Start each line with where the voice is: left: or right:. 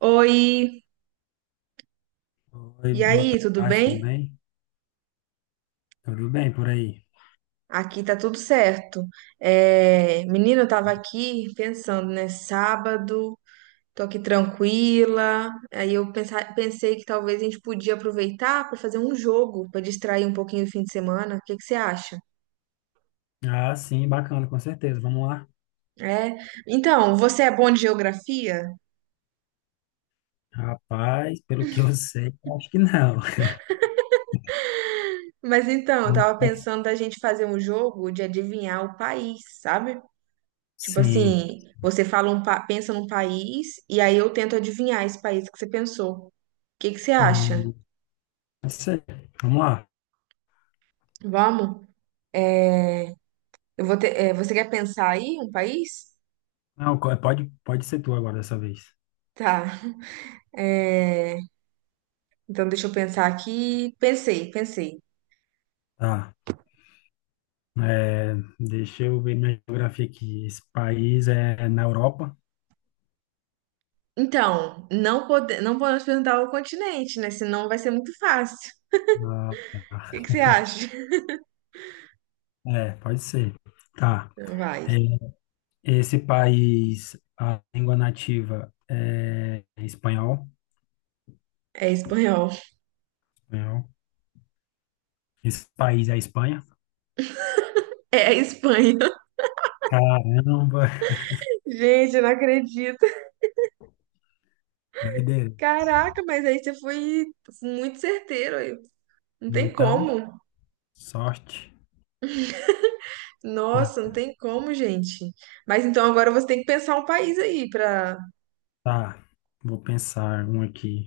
right: Oi,
left: Oi,
right: e
left: boa
right: aí, tudo
left: tarde, tudo
right: bem?
left: bem? Tá, tudo bem por aí?
right: Aqui tá tudo certo. É, menina, eu tava aqui pensando, né? Sábado, tô aqui tranquila. Aí eu pensei que talvez a gente podia aproveitar pra fazer um jogo, pra distrair um pouquinho o fim de semana. O que que você acha?
left: Ah, sim, bacana, com certeza. Vamos lá.
right: É, então, você é bom de geografia?
left: Rapaz, pelo que eu sei, acho que não.
right: Mas então, eu
left: Não
right: tava
left: posso-
right: pensando da gente fazer um jogo de adivinhar o país, sabe? Tipo
left: Sim.
right: assim, você fala pensa num país e aí eu tento adivinhar esse país que você pensou. O que que você acha?
left: Hum, não sei. Vamos lá.
right: Vamos? Eu vou ter, é, você quer pensar aí um país?
left: Não, pode ser tu agora dessa vez.
right: Tá. É, então deixa eu pensar aqui. Pensei, pensei.
left: Tá. É, deixa eu ver minha geografia aqui. Esse país é na Europa?
right: Então, não pode, não podemos perguntar o continente, né? Senão vai ser muito fácil.
left: Ah, tá.
right: O que que você acha?
left: É, pode ser. Tá.
right: Então vai.
left: É, esse país, a língua nativa é espanhol?
right: É espanhol.
left: Espanhol. Esse país é a Espanha?
right: É a Espanha.
left: Caramba,
right: Gente, eu não acredito.
left: que doideira.
right: Caraca, mas aí você foi muito certeiro aí. Não tem
left: Então,
right: como.
left: sorte.
right: Nossa, não
left: Ah,
right: tem como, gente. Mas então agora você tem que pensar um país aí para.
left: tá, vou pensar um aqui.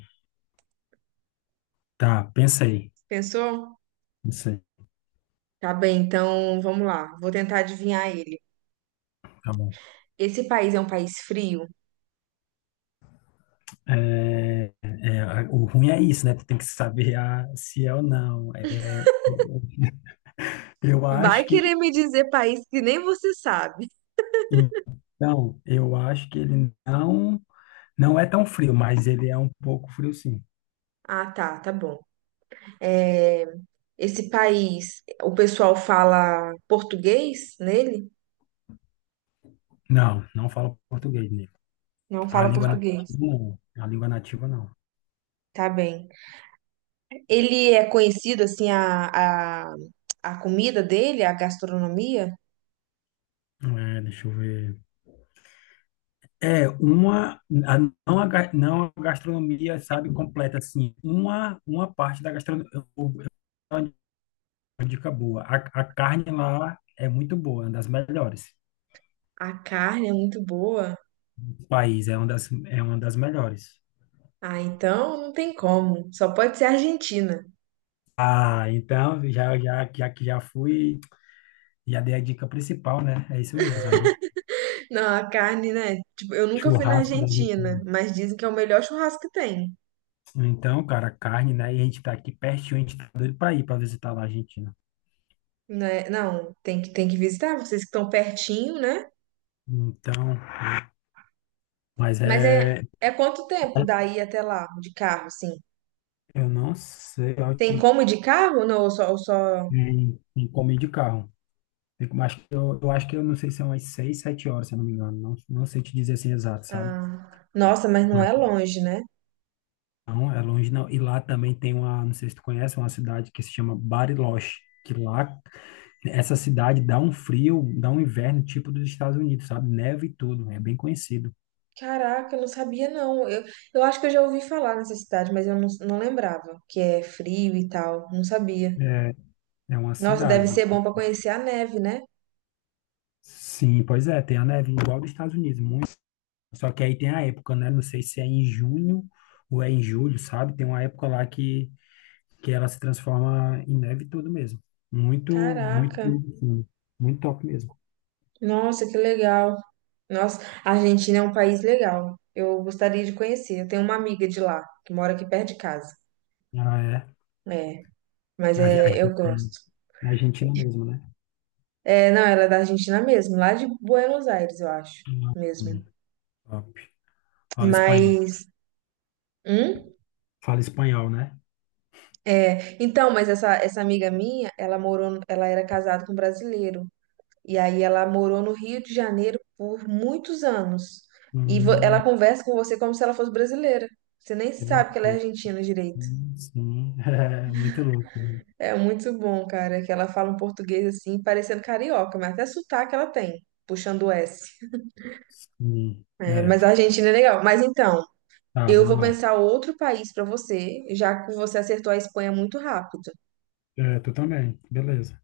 left: Tá, pensei.
right: Pensou?
left: Pensei,
right: Tá bem, então vamos lá. Vou tentar adivinhar ele.
left: tá bom.
right: Esse país é um país frio?
left: É, é, o ruim é isso, né? Tu tem que saber se é ou não. É, eu acho
right: Vai querer
left: que.
right: me dizer país que nem você sabe.
left: Então, eu acho que ele não é tão frio, mas ele é um pouco frio, sim.
right: Ah, tá, tá bom. É, esse país, o pessoal fala português nele?
left: Não, não falo português, né?
right: Não
left: A
right: fala
left: língua nativa
right: português.
left: não. A língua nativa não.
right: Tá bem. Ele é conhecido assim a comida dele, a gastronomia?
left: É, deixa eu ver. É uma, a- não a, ga- Não a gastronomia, sabe, completa, assim, uma parte da gastronomia, eu vou dar uma dica boa, a carne lá é muito boa, é uma das melhores,
right: A carne é muito boa.
left: o país é uma das melhores.
right: Ah, então não tem como. Só pode ser Argentina.
left: Ah, então, já que já fui, já dei a dica principal, né, é isso mesmo, a gente,
right: Não, a carne, né? Tipo, eu nunca fui na
left: churrasco, né, a
right: Argentina,
left: gente,
right: mas dizem que é o melhor churrasco que tem.
left: então, cara, carne, né, e a gente tá aqui pertinho, a gente tá doido pra ir pra visitar lá a Argentina.
right: Né? Não, tem que visitar vocês que estão pertinho, né?
left: Então, mas
right: Mas é,
left: é,
right: é quanto tempo daí até lá, de carro, assim?
left: eu não sei
right: Tem
left: onde
right: como ir de carro? Não, ou só...
left: em comer de carro. Tem Acho que eu acho que eu não sei se são umas seis, sete horas, se eu não me engano. Não, não sei te dizer assim exato, sabe?
right: Ah, nossa, mas não
left: Mas
right: é longe, né?
left: não, é longe não. E lá também tem uma, não sei se tu conhece, uma cidade que se chama Bariloche, que lá essa cidade dá um frio, dá um inverno tipo dos Estados Unidos, sabe? Neve e tudo, é bem conhecido.
right: Caraca, eu não sabia, não. Eu acho que eu já ouvi falar nessa cidade, mas eu não, não lembrava que é frio e tal. Não sabia.
left: É, é uma
right: Nossa, deve
left: cidade.
right: ser bom pra conhecer a neve, né?
left: Sim, pois é, tem a neve igual dos Estados Unidos, muito. Só que aí tem a época, né? Não sei se é em junho ou é em julho, sabe? Tem uma época lá que ela se transforma em neve e tudo mesmo. Muito, muito,
right: Caraca,
left: muito, muito top mesmo.
right: nossa, que legal. Nossa, a Argentina é um país legal. Eu gostaria de conhecer. Eu tenho uma amiga de lá, que mora aqui perto de casa.
left: Ah, é
right: É, mas
left: a Ge- a
right: é, eu
left: Argentina,
right: gosto.
left: a Argentina mesmo, né?
right: É, não, ela é da Argentina mesmo, lá de Buenos Aires, eu acho,
left: Hum,
right: mesmo.
left: top. Fala espanhol.
right: Mas, hum?
left: Fala espanhol, né?
right: É, então, mas essa amiga minha, ela morou, ela era casada com um brasileiro. E aí ela morou no Rio de Janeiro por muitos anos. Ela
left: Hum,
right: conversa com você como se ela fosse brasileira. Você nem
left: que
right: sabe que ela é
left: louco.
right: argentina direito.
left: Sim, é muito louco, né?
right: É muito bom, cara, que ela fala um português assim, parecendo carioca, mas até sotaque ela tem, puxando o S.
left: Sim,
right: É,
left: é.
right: mas a Argentina é legal. Mas então,
left: Tá,
right: eu
left: vamos
right: vou
left: lá.
right: pensar outro país pra você, já que você acertou a Espanha muito rápido.
left: É, tu também, beleza.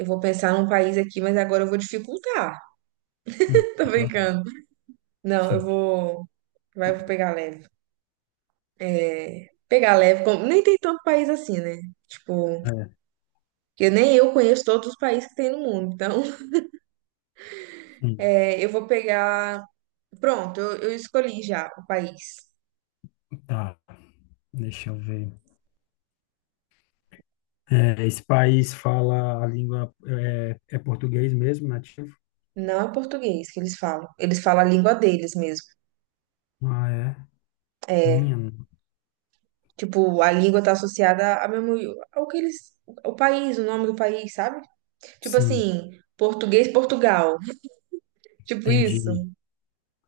right: Eu vou pensar num país aqui, mas agora eu vou dificultar.
left: Hum,
right: Tô
left: dar.
right: brincando. Não, eu
left: Hum,
right: vou. Vai, eu vou pegar leve. É, pegar leve. Nem tem tanto país assim, né? Tipo,
left: É,
right: que nem eu conheço todos os países que tem no mundo. Então,
left: sim,
right: é, eu vou pegar. Pronto, eu escolhi já o país.
left: tá. Deixa eu ver. É, esse país fala a língua é português mesmo, nativo?
right: Não é português que eles falam. Eles falam a língua deles mesmo.
left: Ah, é.
right: É,
left: Minha,
right: tipo, a língua tá associada a mesmo ao que eles. O país, o nome do país, sabe? Tipo
left: sim,
right: assim, português, Portugal. Tipo isso.
left: entendi.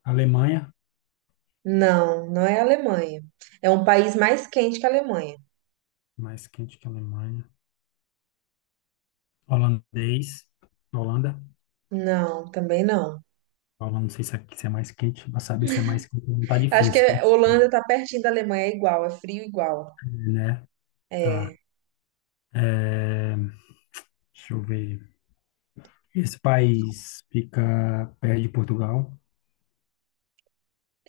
left: Alemanha,
right: Não, não é a Alemanha. É um país mais quente que a Alemanha.
left: mais quente que a Alemanha. Holandês, Holanda.
right: Não, também não.
left: Holanda, não sei se é, mais quente, para saber se é mais quente não tá
right: Acho que
left: difícil,
right: a Holanda tá pertinho da Alemanha, é igual, é frio igual.
left: né? Tá.
right: É.
left: É, deixa eu ver. Esse país fica perto de Portugal,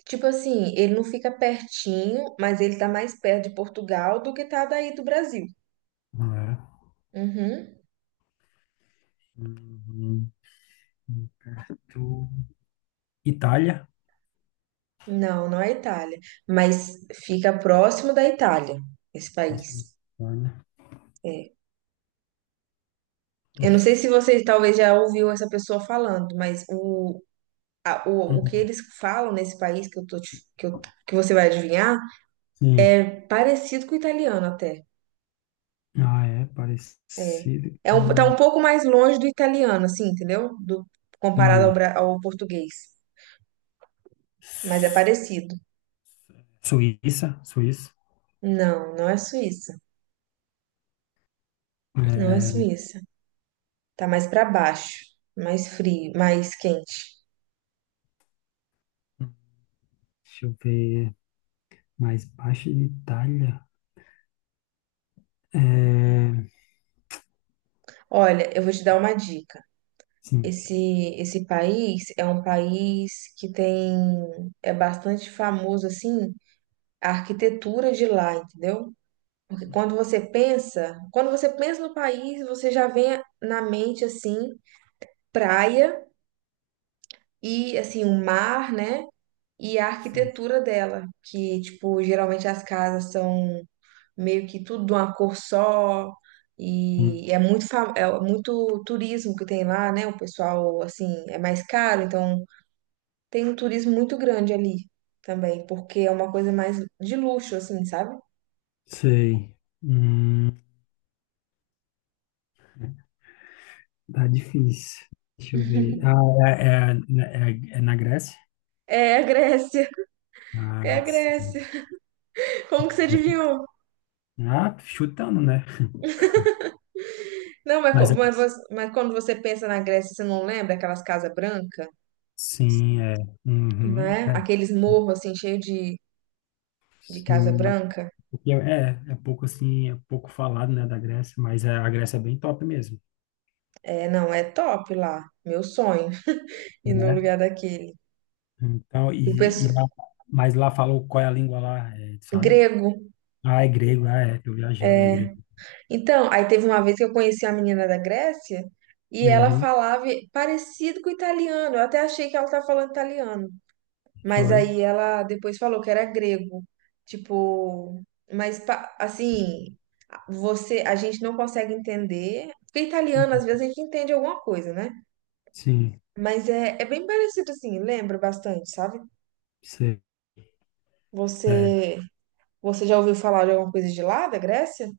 right: Tipo assim, ele não fica pertinho, mas ele tá mais perto de Portugal do que tá daí do Brasil.
left: não era?
right: Uhum.
left: Hum, muito- Itália.
right: Não, não é Itália, mas fica próximo da Itália, esse
left: Nossa,
right: país.
left: Itália.
right: É. Eu não sei se você talvez já ouviu essa pessoa falando, mas o que
left: Hum,
right: eles falam nesse país que eu tô, te- que eu- que você vai adivinhar,
left: Sim.
right: é parecido com o italiano até.
left: Ah, é
right: É,
left: parecido
right: é um, tá um
left: com.
right: pouco mais longe do italiano, assim, entendeu? Do, comparado ao,
left: Sim.
right: ao português. Mas é parecido.
left: Suíça, Suíça.
right: Não, não é Suíça. Não é
left: É,
right: Suíça. Tá mais pra baixo, mais frio, mais quente.
left: deixa eu ver. Mais baixo de Itália. É,
right: Olha, eu vou te dar uma dica.
left: sim,
right: Esse, esse país é um país que tem, é bastante famoso, assim, a arquitetura de lá, entendeu? Porque quando você pensa no país, você já vem na mente, assim, praia e assim o mar, né? E a
left: sim.
right: arquitetura dela, que tipo geralmente as casas são meio que tudo de uma cor só
left: Hum,
right: e é é muito turismo que tem lá, né? O pessoal assim é mais caro, então tem um turismo muito grande ali também, porque é uma coisa mais de luxo assim, sabe?
left: sei. Hum, tá difícil. Deixa eu ver. Ah, é, é na Grécia?
right: É a Grécia, é a
left: Ah, sim.
right: Grécia. Como que você
left: É,
right: adivinhou?
left: ah, chutando, né?
right: Não,
left: Mas é-
right: mas, você- mas quando você pensa na Grécia, você não lembra aquelas casas brancas?
left: sim, é. Uhum,
right: Né?
left: é.
right: Aqueles morros assim cheios de Casa
left: Sim, mas
right: Branca,
left: porque é pouco assim, é pouco falado, né, da Grécia, mas é, a Grécia é bem top mesmo.
right: é, não, é top lá, meu sonho, ir no
left: Né,
right: lugar daquele.
left: então,
right: E o
left: e
right: pessoal,
left: lá, mas lá falou qual é a língua lá, é, sabe?
right: grego,
left: Ah, é grego, ah, é, tô viajando, é
right: é.
left: grego.
right: Então, aí teve uma vez que eu conheci a menina da Grécia e ela
left: Uhum,
right: falava parecido com italiano, eu até achei que ela estava falando italiano, mas
left: foi.
right: aí ela depois falou que era grego, tipo, mas assim, você, a gente não consegue entender, porque italiano às vezes a gente entende alguma coisa, né?
left: Sim,
right: Mas é, é bem parecido assim, lembra bastante, sabe?
left: sei. É,
right: Você, você já ouviu falar de alguma coisa de lá, da Grécia?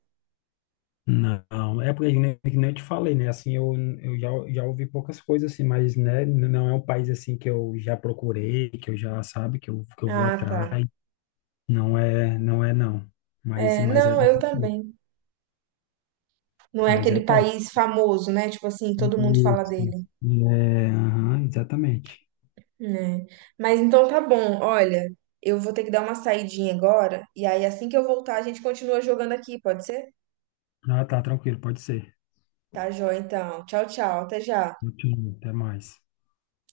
left: não, é porque nem que nem eu te falei, né? Assim, eu já ouvi poucas coisas assim, mas né, não é um país assim que eu já procurei, que eu já sabe, que eu vou
right: Ah, tá.
left: atrás. Não é, não é não. Mas,
right: É,
left: mas é,
right: não, eu também. Não é
left: mas é
right: aquele
left: top.
right: país famoso, né? Tipo assim, todo mundo fala
left: Isso.
right: dele,
left: É, aham, exatamente.
right: né? Mas então tá bom. Olha, eu vou ter que dar uma saidinha agora e aí assim que eu voltar a gente continua jogando aqui, pode ser?
left: Ah, tá, tranquilo, pode ser.
right: Tá, joia, então. Tchau, tchau. Até já.
left: Muito bom, até mais.